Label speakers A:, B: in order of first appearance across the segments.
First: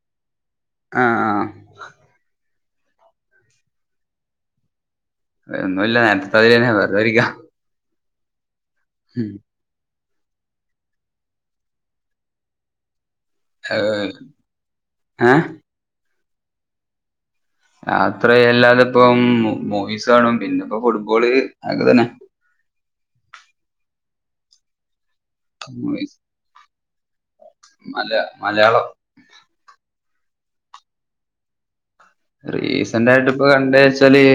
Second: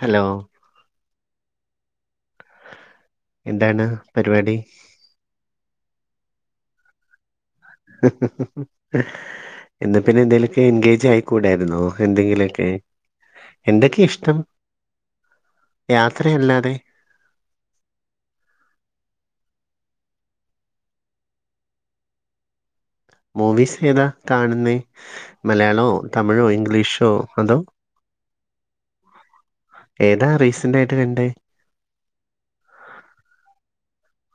A: Hello.
B: ആഹ് ആഹ്.
A: എന്താണ് പര് വാടി.
B: ഒന്നുല്ല ഞാനിപ്പങ്ങനെ വെറുതരിക്ക
A: ഹ് ഹ് ഹ് ഹ
B: മ്മ്.
A: എന്ന പിന്നെ എന്തേലൊക്കെ എൻഗേജ് ആയിക്കൂടായ്രുന്നോ എന്തെങ്കിലൊക്കെ. എന്തൊക്കെ ഇഷ്ട്ടം
B: ഏഹ്
A: യാത്രയല്ലാതെ.
B: യാത്രയല്ലാതെ ഇപ്പം മു മൂവീസ് കാണും പിന്നെ ഇപ്പൊ ഫുട്ബോള് അതൊക്കെ തന്നെ.
A: മൂവീസ് ഏതാ കാണുന്നെ മലയാളോ തമിഴോ ഇംഗ്ലീഷോ അതോ.
B: അല്ല മലയാളം.
A: ഏതാ റീസന്റായിട്ട് കണ്ടേ.
B: റീസെന്റായ്ട്ട് ഇപ്പ കണ്ടേവെച്ചാല്.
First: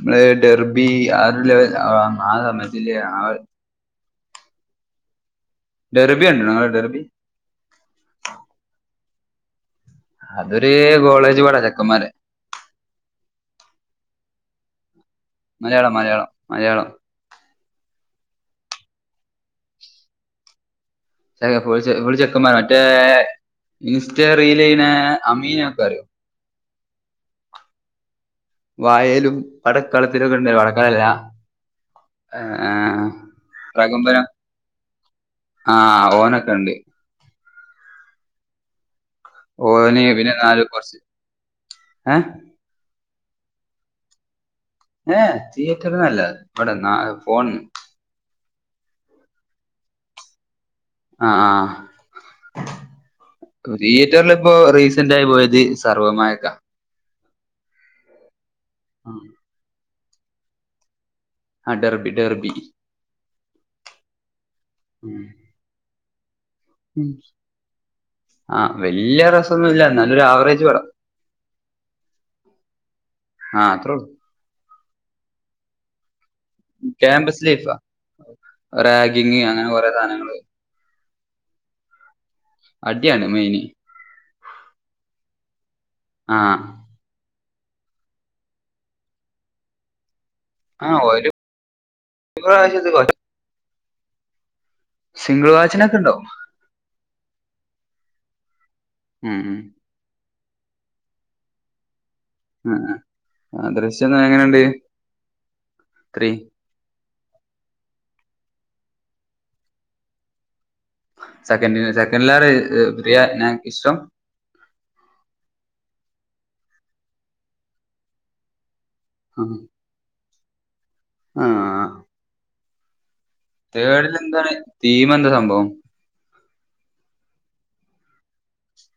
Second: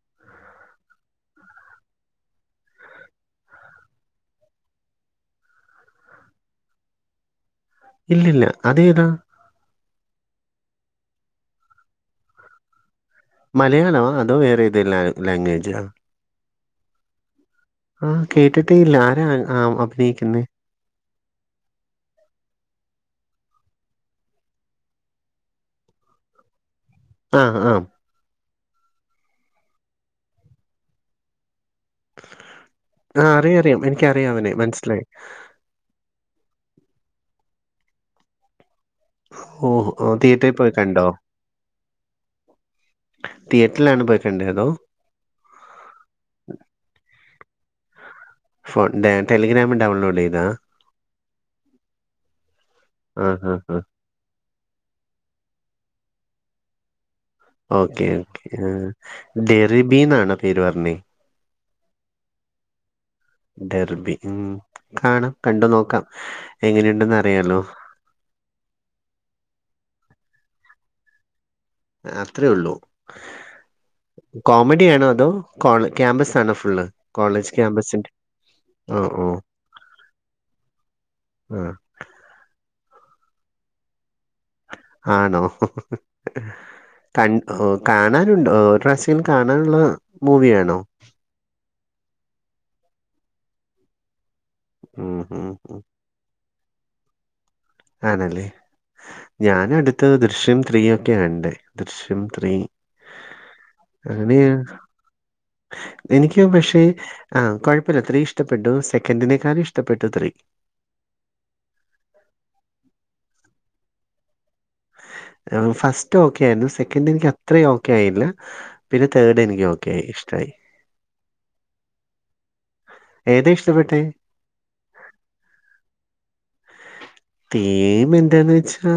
B: മ്മളെ ഡെർബി ആരൂല്യ ആ ആസമയത്തില്ല [unintelligible] ഡെർബി കണ്ട്‌ണോങ്ങള് ഡെർബി.
A: ഇല്ലില്ല അതേ താ.
B: അതൊരു കോളേജ് പടാ ചെക്കന്മാരെ
A: മലയാളൊവൊ അതോ വേറെതെല് ലാ ലാംഗ്വേജാ-
B: മലയാളം മലയാളം മലയാളം
A: ആഹ് കേട്ടിട്ടേയില്ല ആരാ ആ അഭിനയിക്കുന്നെ
B: [unintelligible] ഫുൾ ചെക്ക ഫുൾ ചെക്കൻമാ മറ്റേ ഇൻസ്റ്റ റീലിനെ അമീനൊക്കെ അറിയൊ?
A: ആഹ് ആഹ്.
B: വായേലും പടക്കളത്തിലൊക്കെണ്ടേനു പടക്കളല. ഏഹ്
A: ആ അറിയാം അറിയാം
B: പ്രകമ്പനം
A: എനിക്കറിയാം അവനെ മനസ്സിലായി
B: ആഹ് ഓനക്കണ്ട്. ഓന്
A: ഓഒ
B: പിന്നെ
A: തിയട്രി
B: നാല് കുറച്ച്
A: പോയ്കണ്ടോ?
B: ഏഹ്
A: തിയറ്റിലാണോ പോയ്ക്കണ്ടേ അതോ.
B: ഏഹ തിയേറ്റർന്നല്ല ഇവ്ടെ ന്ന ഫോൺന്ന്.
A: ഫോൺ ടെ ടെലിഗ്രാമന്ന് ഡൗൺലൊഡെയ്താ.
B: ആഹ ആഹ്
A: ആ ആ ആ
B: പുതി തിയറ്റർലിപ്പൊ റീസന്റായ് പോയത് സർവ്വമായക്ക.
A: ഓക്കേ ഓക്കേ ആഹ്.
B: ആഹ.
A: തെറീബീന്നാണോ പേര് പർഞ്.
B: ആ ഡർബി ഡർബി.
A: ഡർബി ഉം കാണാം കണ്ടു നോക്കാം എങ്ങനെയുണ്ടെന്ന് അറിയാലോ
B: ആഹ് വല്യ രസൊന്നുല്ലന്നാല്ലൊരു ആവറേജ് പടം
A: ആ അത്രെഒള്ളൂ.
B: ആഹ അത്രോള്ളു.
A: കോമഡി ആണോ അതോ കോൾ ക്യാമ്പസാണോ ഫു ഉള്ള്
B: ക്യാമ്പസ്
A: കോളേജ്
B: ലൈഫാ
A: ക്യാമ്പസിന്റെ ഓ ഓഹ്.
B: റാഗിങ് അങ്ങനെ കൊറേ സാധനങ്ങള്
A: ആഹ്.
B: അടിയാണ് മെയ്ന്.
A: ആണോ ഹ് ഹ്.
B: ആഹ്
A: കൺ ഓ കാണാനുണ്ടൊ ഒരുറാഷ്യങ്കിലും കാണാനുള്ള മൂവിയാണോ.
B: ആ ഒരും [unintelligible] പ്രാവശ്യൊക്കെ.
A: ഉം
B: സിംഗിൾ
A: ഉം ഉം
B: വാച്ചിനൊക്കെ ഇണ്ടാവും.
A: ആണല്ലേ
B: ഉം
A: ഞാനടുത്ത് ദൃശ്യം ത്രീ ഒക്ക്യാകണ്ടേ. ദൃശ്യം ത്രീ
B: ഉം ആഹ് ദൃശ്യം
A: അങ്ങനെയ
B: എങ്ങനെയുണ്ട് ത്രീ
A: എനിക്കും പഷേ. ആഹ് കുഴപ്പമില്ല ത്രീ ഇഷ്ടപ്പെട്ടു. സെക്കൻറിനേക്കാളും ഇഷ്ടപ്പെട്ടു ത്രീ
B: സെക്കൻ സെക്കൻഡിലാർ ത്രീ ക്ക് ഇഷ്ടം
A: ഫസ്റ്റ് ഓക്കെ ആയിരുന്നു സെക്കൻഡ് എനിക്ക് അത്രയും ഓക്കെ ആയില്ല പിന്നെ തേർഡ്
B: ആഹ്
A: എനിക്ക് ഓക്കെ ഓക്കെ ഇഷ്ടായി
B: ആഹ്
A: ഏതാ ഇഷ്ടപ്പെട്ടെ
B: തേഡിലെന്താണ് തീമ് എന്താ സംഭവം
A: തീം എന്താന്ന് വെച്ചാ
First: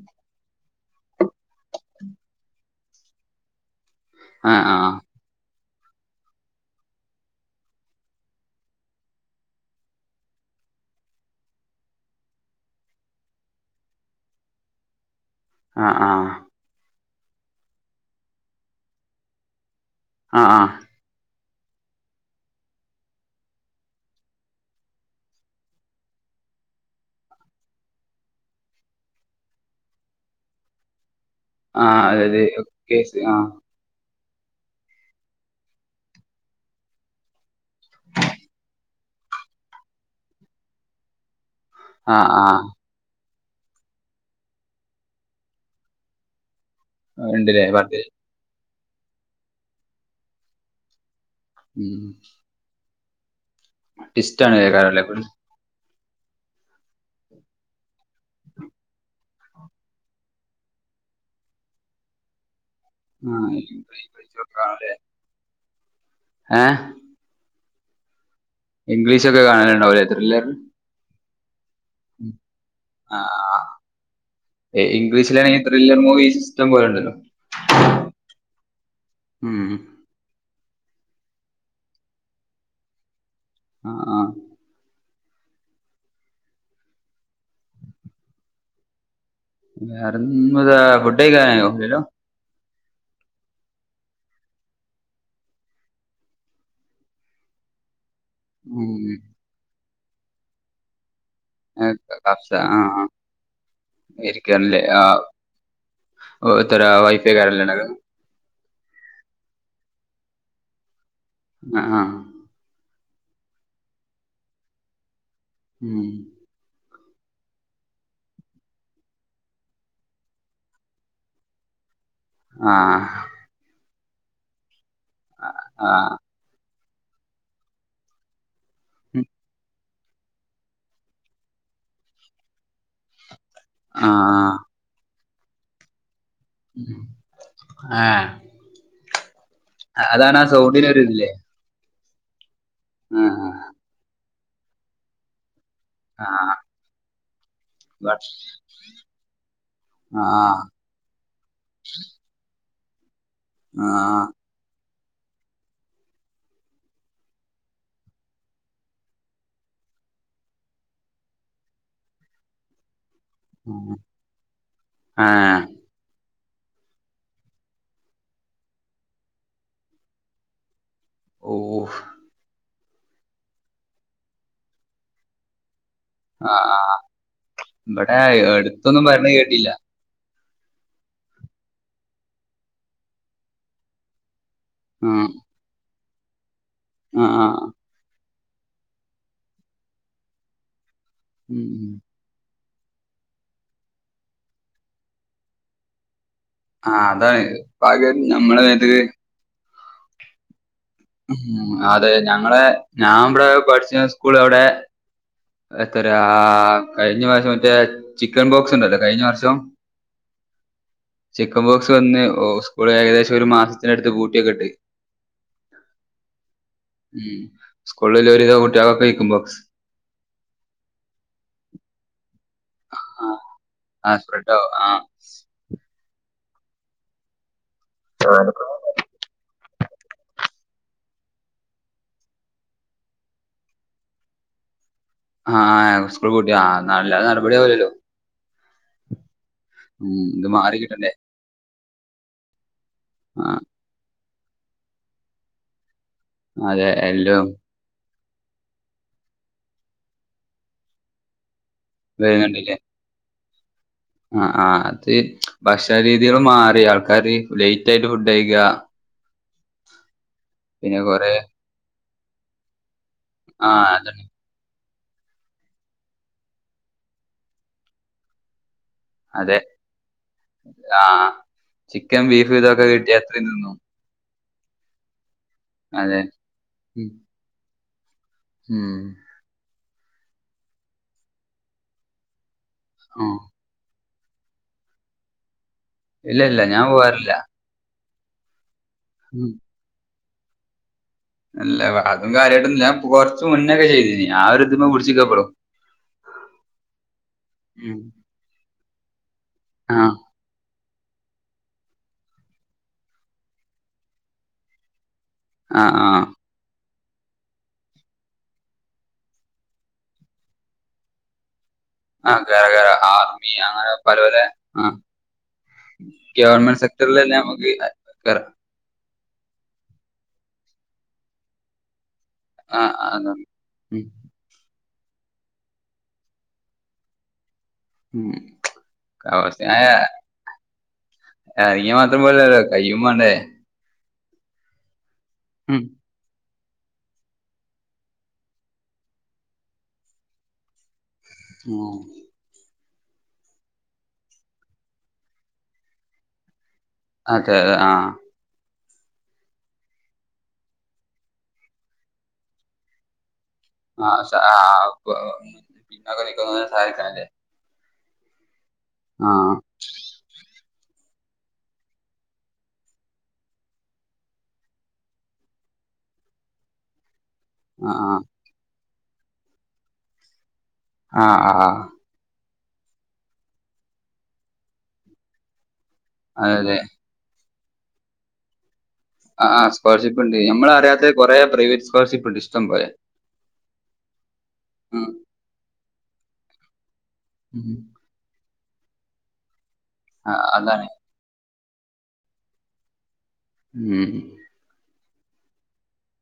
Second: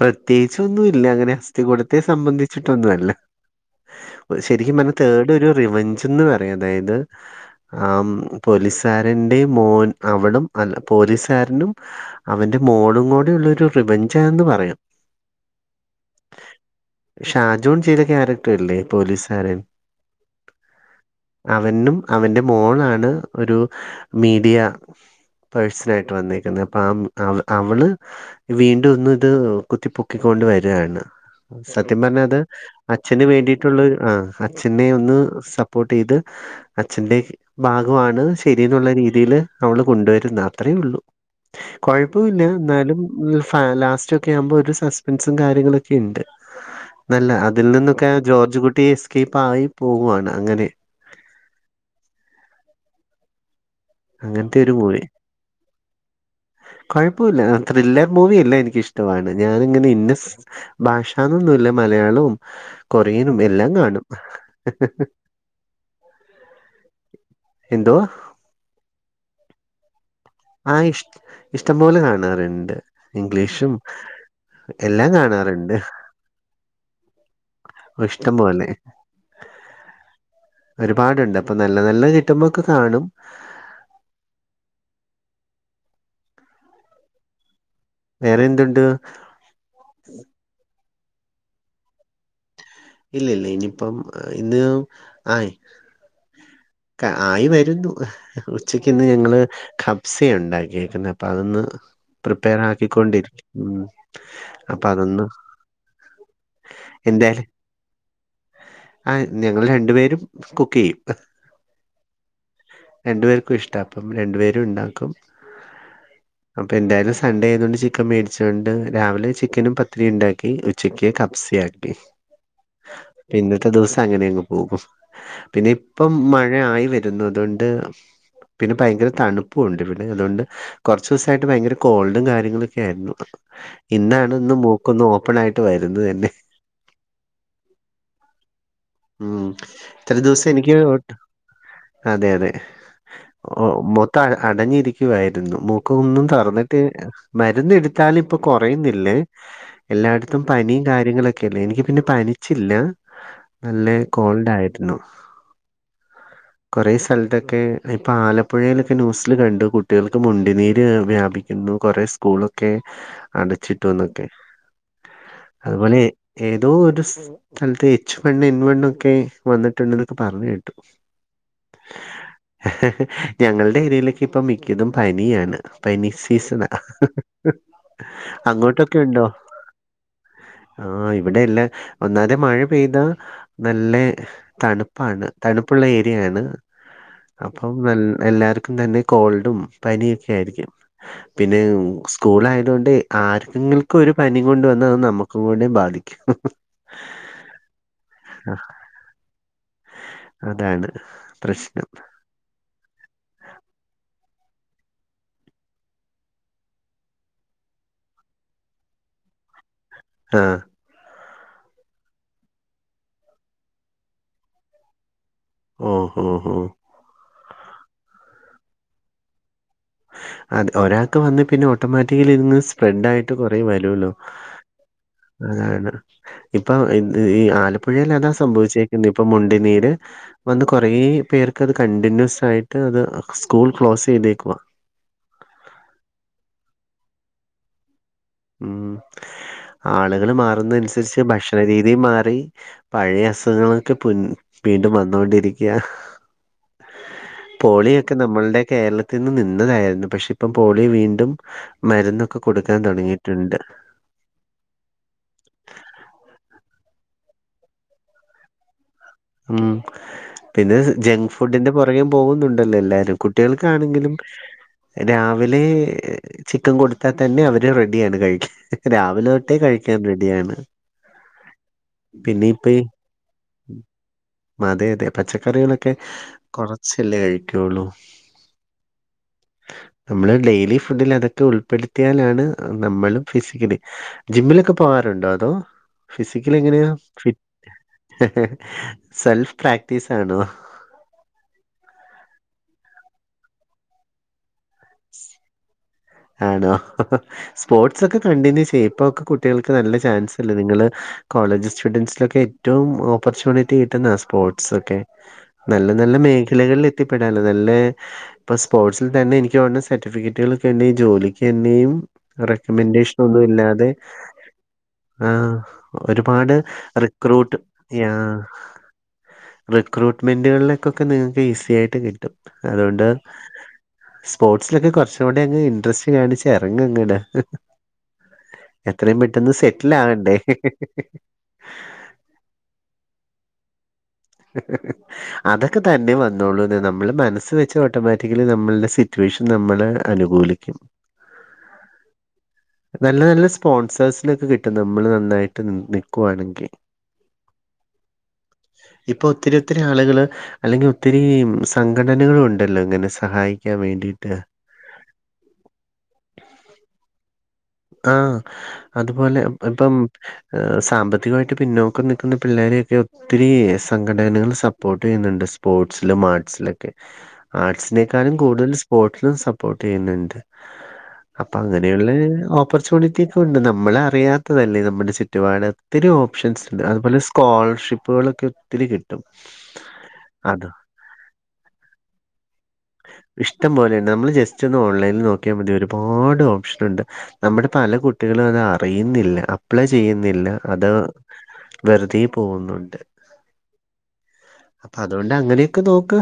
A: പ്രത്യേകിച്ചന്നും ഇല്ല അങ്ങനെ അസ്ഥി കൂടത്തെ സംബന്ധിച്ചിട്ട് ഒന്നല്ല
B: ആഹ്
A: ശരിക്കും പറഞ്ഞ
B: ആഹ്
A: തേഡ് ഒരു റിവഞ്ച്ന്ന് പറയാം അതായത് ആ പോലീസുകാരന്റെ മോൻ അവളും അല്ല പോലീസുകാരനും അവന്റെ മോളും കൂടെ ഉള്ള ഒരു റിവഞ്ചാണെന്ന് പറയാം
B: അഹ് ആഹ്
A: ഷാജോൺ ചെയ്ത ക്യാരക്ടർല്ലേ പോലീസുകാരൻ
B: ആഹ് ആഹ്
A: അവനും അവന്റെ മോളാണ് ഒരു മീഡിയ പേഴ്സണായിട്ട് വന്നിരിക്കുന്നത് അപ്പം ആ അവ അവള് വീണ്ടും ഒന്നും ഇത് കുത്തിപ്പൊക്കിക്കൊണ്ട് വരാണ് സത്യം
B: ആഹ്
A: പറഞ്ഞാ അത്
B: അതായത് കേസ്
A: അച്ഛന്
B: ആഹ്
A: വേണ്ടിയിട്ടുള്ള ഒരു അ അച്ഛനെ ഒന്ന് സപ്പോർട്ട് ചെയ്ത് അച്ഛന്റെ ഭാഗമാണ് ശരി എന്നുള്ള രീതിൽ അവള് കൊണ്ടുവരുന്നു അത്രേ ഉള്ളൂ
B: ആഹ്
A: കുഴപ്പല്ല
B: ആഹ്
A: എന്നാലും ഉ ലാസ്റ്റൊക്കെ ആവുമ്പോ ഒരു സസ്പെൻസും കാര്യങ്ങളൊക്കെ ഉണ്ട് നല്ല
B: ഉണ്ടല്ലേ
A: അതിൽ
B: പാട്ട്
A: നിന്നൊക്കെ ജോർജ് കുട്ടി എസ്കേപ്പ് ആയി പോവാണ് അങ്ങനെ
B: ഉം ട്വിസ്റ്റ് ആണ്
A: അങ്ങനത്തെരു മൂവി
B: കേൾക്കാറല്ലേ
A: കുഴപ്പമില്ല ത്രില്ലർ മൂവിയെല്ലാം എനിക്കിഷ്ടമാണ് ഞാനിങ്ങനെ ഇന്ന ഭാഷന്നൊന്നുല്ല മലയാളവും കൊറിയനും
B: ആഹ്
A: എല്ലാം കാണും
B: ഏ
A: എന്തുവാ
B: ഇംഗ്ലീഷ്ഒക്കെ കാണലുണ്ടാവും ലെ ത്രില്ലെർ
A: ആഹ് ഇഷ്ടം പോലെ കാണാറുണ്ട് ഇംഗ്ലീഷും എല്ലാം
B: ഇംഗ്ലീഷിലാണെങ്കി
A: കാണാറുണ്ട്
B: ത്രില്ലർ മൂവി ഇഷ്‌ടം പോല ഉണ്ടല്ലോ
A: ഇഷ്ടം പോലെ
B: ഉം
A: ഒരുപാടുണ്ട് അപ്പൊ നല്ല നല്ല കിട്ടുമ്പോക്കെ കാണും
B: ആഹ് ആഹ്
A: വേറെ എന്തുണ്ട്
B: വേറൊ ഫുഡ് കഴിക്കാനായോ ഇല്ലല്ലോ
A: ഇല്ല ഇല്ല ഇനിയിപ്പം ഇന്ന് ആയി ആയി വരുന്നു ഉച്ചക്കിന്ന്
B: ഉം
A: ഞങ്ങള് ഖബ്സ ഉണ്ടാക്കിയേക്കുന്നു അപ്പൊ അതൊന്ന്
B: കബ്സ
A: പ്രിപ്പയർ
B: ആഹ് ആഹ്
A: ആക്കിക്കൊണ്ടിരിക്ക ഉം അപ്പൊ അതൊന്ന്
B: [inaudible] വൈഫകാരലെ ഉണ്ടാക്കാ
A: ആഹ് ഞങ്ങൾ രണ്ടു പേരും കുക്ക് ചെയ്യും
B: ആഹ് ആഹ്
A: രണ്ടു പേർക്കും ഇഷ്ട അപ്പം രണ്ടു പേരും ഇണ്ടാക്കും
B: ഉം
A: അപ്പൊ എന്തായാലും സൺഡേ ആയതുകൊണ്ട് ചിക്കൻ മേടിച്ചൊണ്ട് രാവിലെ ചിക്കനും പത്തിരി ഉണ്ടാക്കി ഉച്ചക്ക് സയാക്കി
B: ആഹ്
A: ഇന്നത്തെ ദിവസം അങ്ങനെയങ്ങ് പോകും. പിന്നെ ഇപ്പം
B: ആഹ്
A: മഴ ആയി വര അതുകൊണ്ട് പിന്നെ ഭയങ്കര തണുപ്പുണ്ട് ഇവിടെ അതുകൊണ്ട് കുറച്ച ദിവസായിട്ട് ഭയങ്കര കോൾഡും കാര്യങ്ങളൊക്കെ ആയിരുന്നു ഇന്നാണ്
B: ആഹ്
A: ഇന്ന്മോ ഒന്ന് ഓപ്പൺ ആയിട്ട് വരുന്നതന്നെ.
B: ഉം. ആഹ്.
A: ഉം ഇത്ര
B: അതാണ് ആ
A: ദിവസം എനിക്ക്
B: സൗണ്ടിനൊരു
A: ഒട്ട
B: ഇതില്ലേ
A: അതെ അതെ.
B: ആഹ്
A: ഓ മൊത്തം അടഞ്ഞിരിക്കുവായിരുന്നു മൂ ക്ക ഒന്നും
B: ആഹ്
A: തറന്നിട്ട് മരുന്ന് എടുത്താല
B: ഭക്ഷ
A: ഇപ്പൊ കൊറയുന്നില്ലേ. എല്ലായിടത്തും
B: ആഹ്
A: പനിയും കാര്യങ്ങളൊക്കെല്ലേ എനിക്ക് പിന്നെ പനിച്ചില്ല. നല്ല
B: ആഹ്
A: കോൾഡ്യരുന്നു. കുറെേ സ്ഥലത്തൊക്കെ ഇപ്പൊ ആലപ്പുഴയിലൊക്കെ ന്യൂസിൽ കണ്ടു കുട്ടോൾക്ക് മുണ്ടിനീര് വ്യാപിക്ക ഇന്നും കൊറെ സ്കൂളൊക്കെ അടച്ചിട്ടുംന്നൊക്കെ
B: ആഹ്
A: അതുപോലെ ഏതോ ഒരു സ്ഥലതേ പെണ്ണ് [unintelligible] എൻവനൊക്കെ വന്നിട്ടുണ്ടതൊക്കെ പറഞ്ഞു കേട്ടു.
B: ഓഹ്.
A: ഞങ്ങളുടെ ഏരിയയിലൊക്കെ ഇപ്പ മിക്കതും പനിയാണ് പനി സനാ
B: ആഹ് ഇവിടെ
A: അങ്ങോട്ടൊക്കെ
B: എടുത്തൊന്നും
A: ഉണ്ടോ?
B: പറഞ്ഞ് കേട്ടില്ല
A: ആ ഇവിടെയല്ല ഒന്നാതെ മഴ പെയ്താ നല്ല തണുപ് പ്പാണ്
B: ഉം
A: തണുപ്പുള്ള ഏരിയയാണ്
B: ആഹ് ആഹ്
A: അപ്പം എല്ലാവർക്കും തന്നെ. കോൾഡും പനിയൊക്കെ ആയിരിക്കും പിന്നെ
B: ഉം
A: സ് സ്കൂൾ ആയതു കൊണ്ട് ആർക്കെങ്കക്കും ഒരു പനി കൊണ്ട് വന്നാ അത് നമുക്കും കൂടി ബാധിക്കും.
B: ആഹ അതാണ് പ്പകരും നമ്മളെ
A: ആഹ്
B: മേത്ത്ക്.
A: അതാണ്.
B: ഉ
A: പ്രശ്നം
B: അതെ ഞങ്ങള് ഞാൻ ഇവടെ പഠിച്ച സ്കൂൾ അവിടെ. എത്ര ആ കഴിഞ്ഞ വർഷം മറ്റേ ചിക്കൻ ബോക്സ് ഉണ്ടല്ലോ കഴിഞ്ഞ വർഷം.
A: ആഹ്
B: ചിക്കൻ ബോക്സ് വന്ന് ഓ സ്കൂൾ ഏകദേശം ഒരു മാസത്തിന അടുത്ത് ബൂട്ടിയൊക്കെ ഇട്ട്.
A: ഓ ഹോ ഹോ.
B: സ്കൂളിൽ ഒരുവിത കുട്ട്യാകൊകെ ചിക്കെൻ ബോക്സ്.
A: അതെ ഒരാൾക്ക് വന്ന് പിന്നെ ഓട്ടോമാറ്റിക്കലി ഇത് ങ്ങനെ സ് ഫ്രെഡ ആയിട്ട് കൊറേ വരൂല്ലോ.
B: ആ സ്പ്രെഡ് ആവും ആ
A: അതാണ് ഇപ്പൊ ഇ ഈ ആലപ്പുഴൽ അതാ സംഭവിച്ചേരിക്കുന്നു ഇപ്പൊ മുണ്ടിനീര്. വന്ന് കുറ പേർക്ക് അത് കണ്ടിന്യൂസ് ആയിട്ട് അത് സ്കൂൾ ക്ലോസ് ചെയ്തേക്കവാ.
B: ആഹഹ സ്കൂൾ കൂട്ടിയ ആ നല്ല നടപടി ആവൂല്ലല്ലോ.
A: ഉം
B: ഉം,
A: ആളുകൾ
B: ഇത് മാറി
A: മാറുന്ന
B: കിട്ടണ്ടേ
A: അനുസരിച്ച് ഭക്ഷ ഭക്ഷണ രീതിൽ മാറി പഴയ
B: ആ
A: അസുഖങ്ങളൊക്കെ വീണ്ടും വന്നൊണ്ടിരിക്ക
B: അതെ എല്ലേ.
A: പോളിയൊക്കെ നമ്മളുടെ കേരളത്തിൽ നിന്ന് നിന്നതായിരുന്നു പക്ഷെ ഇപ്പം പോളി വീണ്ടും. മരുന്നൊക്കെ കൊടുക്കാൻ തുടങ്ങിയിട്ടുണ്ട്.
B: ആഹ് ആഹ് അത് ഭക്ഷണ രീതികള് മാറി ആൾക്കാര് ലേറ്റ് ആയിട്ട് ഫുഡ് കൈക.
A: ഉം പിന്നെ ജങ്ക് ഫുഡിന്റെ പുറകേ പോകുന്നുണ്ടല്ലോ എല്ലാരും.
B: ആ
A: കുട്ടോൾക്കാണെങ്കിലും.
B: അതന്നെ.
A: രാവിലെ ചിക്കൻ കൊടുത്താൽ തന്നെ അവരെ റെഡിയാണ് കഴിക്ക രാവിലെ തൊട്ടേ കഴിക്കാൻ റെഡിയാണ്.
B: ആഹ്. ചിക്കൻ
A: പിന്നെ
B: ബീഫും
A: ഇപ്പൊ ഈ
B: ഇതൊക്കെ കിട്ടിയ തിന്നും.
A: അതെ അതെ പച്ചക്കറികളൊക്കെ
B: അതെ ഉം.
A: കുറച്ചല്ലേ കഴിക്കുള്ളൂ.
B: ഉം.
A: നമ്മള് ഡെയിലി ഫുഡിൽ അതൊക്കെ ഉൾപ്പെടുത്തിയാലാണ്. നമ്മൾ
B: ആ.
A: ഫിസിക്കലി ജിമ്മിലൊക്കെ പോവാാറുണ്ടോ അതോ
B: ഇല്ല
A: ഫിസിക്കലി
B: ഇല്ല
A: എങ്ങനെയ
B: ഞാൻ പോവാറില്ല
A: ഫിറ്റ്
B: ഉം.
A: സെൽഫ് പ്രാക്ടീസ് ആണോ
B: അല്ല അതും കാര്യമായിട്ടൊന്നുല്ല. കുറച്ച് മുന്നൊക്കെ ചെയ്തീനി ആ ഒരു ഇതിമ പിടിച്ക്ക ബ്രോ
A: ആണോ സ്പോർട്സ് ഒക്കെ കണ്ടിന്യൂ ചെയ്യപ്പ ഒക്കെ കുട്ടികൾക്ക് നല്ല
B: ആ
A: ചാൻസ്ല്ലേ നിങ്ങള് കോളേജ് സ്റ്റുഡന്റസിലൊക്കെ ഏറ്റവും ഓപ്പർച്യൂണിറ്റി കിട്ടുന്ന സ്പോർട്സ് ഒക്കെ
B: ആ
A: നല്ല
B: ആ
A: നല്ല മേ ചിലകളിൽ എത്തിപ്പെടാനല്ലോ നല്ല ഇപ്പൊ സ്പോർട്സിൽ തന്നെ എനിക്ക് തോന്നുണു സർട്ടിഫിക്കറ്റുകൾൊക്കെ ഉണ്ടെ ജോലിക്കന്നെയും
B: ആ കേറ കേറ
A: റെക്കമെന്റേഷനന്നും
B: ആർമി
A: ഇല്ലാതെ
B: അങ്ങനെ പല പല ആ
A: ആഹ് ഒരുപാട്
B: ഗവൺമെന്റ് സെക്ടറിലെല്ലാം
A: റിക്രൂട്ട്
B: നമുക്ക് കേറാം
A: റിക്രൂട്ട്മെൻ്കളിലേക്കൊക്കെ നിങ്ങൾക്ക് ഈസി ആയിട്ട് കിട്ടും
B: ആ
A: അതുകൊണ്ട്
B: ആ അതാ. ഉം.
A: സ്പോർട്സിലൊക്കെ കുറച്ചുകൂടെ അങ്ങ് ഡ്രസ്സ്‌ കാണിച്ച ഇറങ്ങങ്ങനെ
B: ഉം.
A: എത്രയും പെട്ടെന്ന് സെറ്റിൽ ആകണ്ടേ
B: എറങ്ങിയ മാത്രം പോലല്ലോ കയ്യും വാണ്ടേ
A: അതൊക്കെ
B: ഉം.
A: തന്നെ വന്ന നമ്മുടെ മനസ്സ് വെച്ച് ഓട്ടോമാറ്റിക്കലി നമ്മളുടെ സിറ്റുവേഷൻ നമ്മള് അനുകൂലിക്കും
B: ഉം
A: നല്ല നല്ല സ്പോൺസേഴ്സിനൊക്കെ കിട്ടും നമ്മള് നന്നായിട്ട് നൽക്കുവാണെങ്കിൽ
B: അതെ ആഹ്
A: ഇപ്പൊ ഒത്തിരി ഒത്തിരി ആളുകള് അല്ലെങ്കിൽ ഒത്തിരി സംഘടനകളും ഉണ്ടല്ലോ ഇങ്ങനെ സഹായി
B: ആഹ് ആ [unintelligible] സഹായിക്കണംല്ലേ
A: ആഹ് അതുപോലെ ഇപ്പം സാമ്പത്തികമായിട്ട് പിന്നോക്കം നിൽക്കുന്ന പിള്ളോരെയൊക്കെ ഒത്തിരി സംഘടനകൾ സപ്പോർട്ട് ചെയ്യുന്നുണ്ട് സ്പോർട്സിലും ആർട്സിലൊക്കെ
B: ആ
A: ആർട്സിനെക്കാളും കൂടുതൽ സ്പോർട്സിലും സപ്പോർട്ട് ചെയ്യുന്നുണ്ട്
B: ആ ആ
A: അപ്പൊ
B: ആ
A: അങ്ങനെയുള്ള ഓപ്പർച്യൂണിറ്റിക്കെ ഉണ്ട് നമ്മള അറിയാത്തതല്ലേ നമ്മുടെ ചുറ്റുപാട് ഒത്തിരി
B: അതെ
A: ഓപ്ഷൻസ്
B: അതെ
A: ഉണ്ട് അതുപോലെ സ്കോളർഷിപ്പുകളൊക്കെ ഒത്തിരി കിട്ടും
B: ആഹ് ആ സ്കോളർഷിപ്പ്ണ്ട്.
A: അത്
B: നമ്മള അറിയാത്ത കൊറെ പ്രൈവറ്റ് സ്കോളർഷിപ്പ്ണ്ട് ഇഷ്ട പോലെ
A: ഇഷ്ടം പോലെയണ്ട് നമ്മള് ജസ്റ്റ് ഒന്ന്
B: ഉം.
A: ഓൺലൈനിൽ നോക്കിയാൽ മതി ഒരുപാട് ഓപ്ഷൻ ഉണ്ട് നമ്മുടെ
B: ഉം.
A: പല കുട്ടികളും അത് അറിയുന്നില്ല അപ്ലൈ
B: ആ
A: ചെയ്യുന്നില്ല
B: അതാണ്
A: അത് വെറുതെ പോവുന്നുണ്ട്
B: ഉം
A: അപ്പൊ അതുകൊണ്ട് അങ്ങനെയൊക്കെ നോക്ക്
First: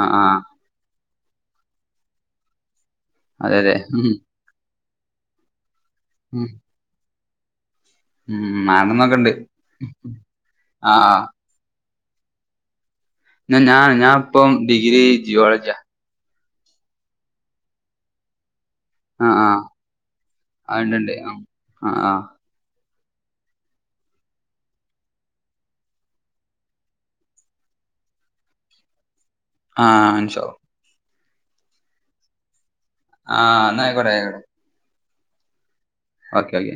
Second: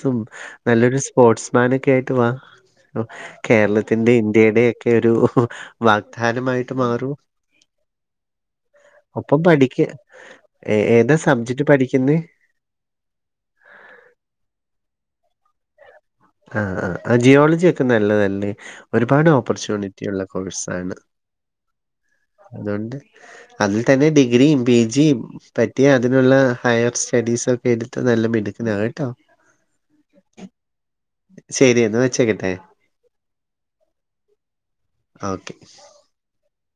B: ആ ആ
A: നല്ലൊരു സ്പോർട്സ്മാൻ ഒക്കെ ആയിട്ട് വാ
B: അതെ അതെ ഉം
A: കേരളത്തിന്റെ ഇന്ത് ഇടെക്കെ ഒരു
B: ഉം
A: വാഗ്ദാനമായിട്ട് മാറൂ
B: ഉം ആണെന്നൊക്കെ ഉണ്ട്
A: ഒപ്പം പഠിക്ക ഏ
B: ആ
A: ഏതാ
B: ആ
A: സബ്ജക്ട് പഠിക്കുന്നത്
B: ന്താ ഞാൻ ഞാൻ ഇപ്പം ഡിഗ്രി ജിയോളജിയാ
A: ആഹ് ആഹ് ആ ജിയോളജി ഒക്കെ നല്ലതല്ല
B: ആ
A: ഒരുപാട്
B: ആ
A: ഓപ്പർച്യൂണിറ്റിള്ള
B: ആ ഉണ്ട്
A: കോഴ്സണ്
B: ഉണ്ട് ആ ആ
A: അതുകൊണ്ട് അതിൽ തന്നെ ഡിഗ്രിയും പിജിയും പറ്റിയ അതിനുള്ള ഹയർ സ്റ്റഡീസ് ഒക്കെ എടുത്ത് നല്ല മിടുക്കനാവാ ട്ടോ
B: ആഹ് ഇന്ഷാ അല്ലാഹ്
A: ശരിയന്ന് വെച്ചക്കട്ടെ
B: ആഹ് ന്ന ആയിക്കോട്ടെ ആയിക്കോട്ടെ
A: ഓക്കെ
B: ഒക്കെ ഓക്കേ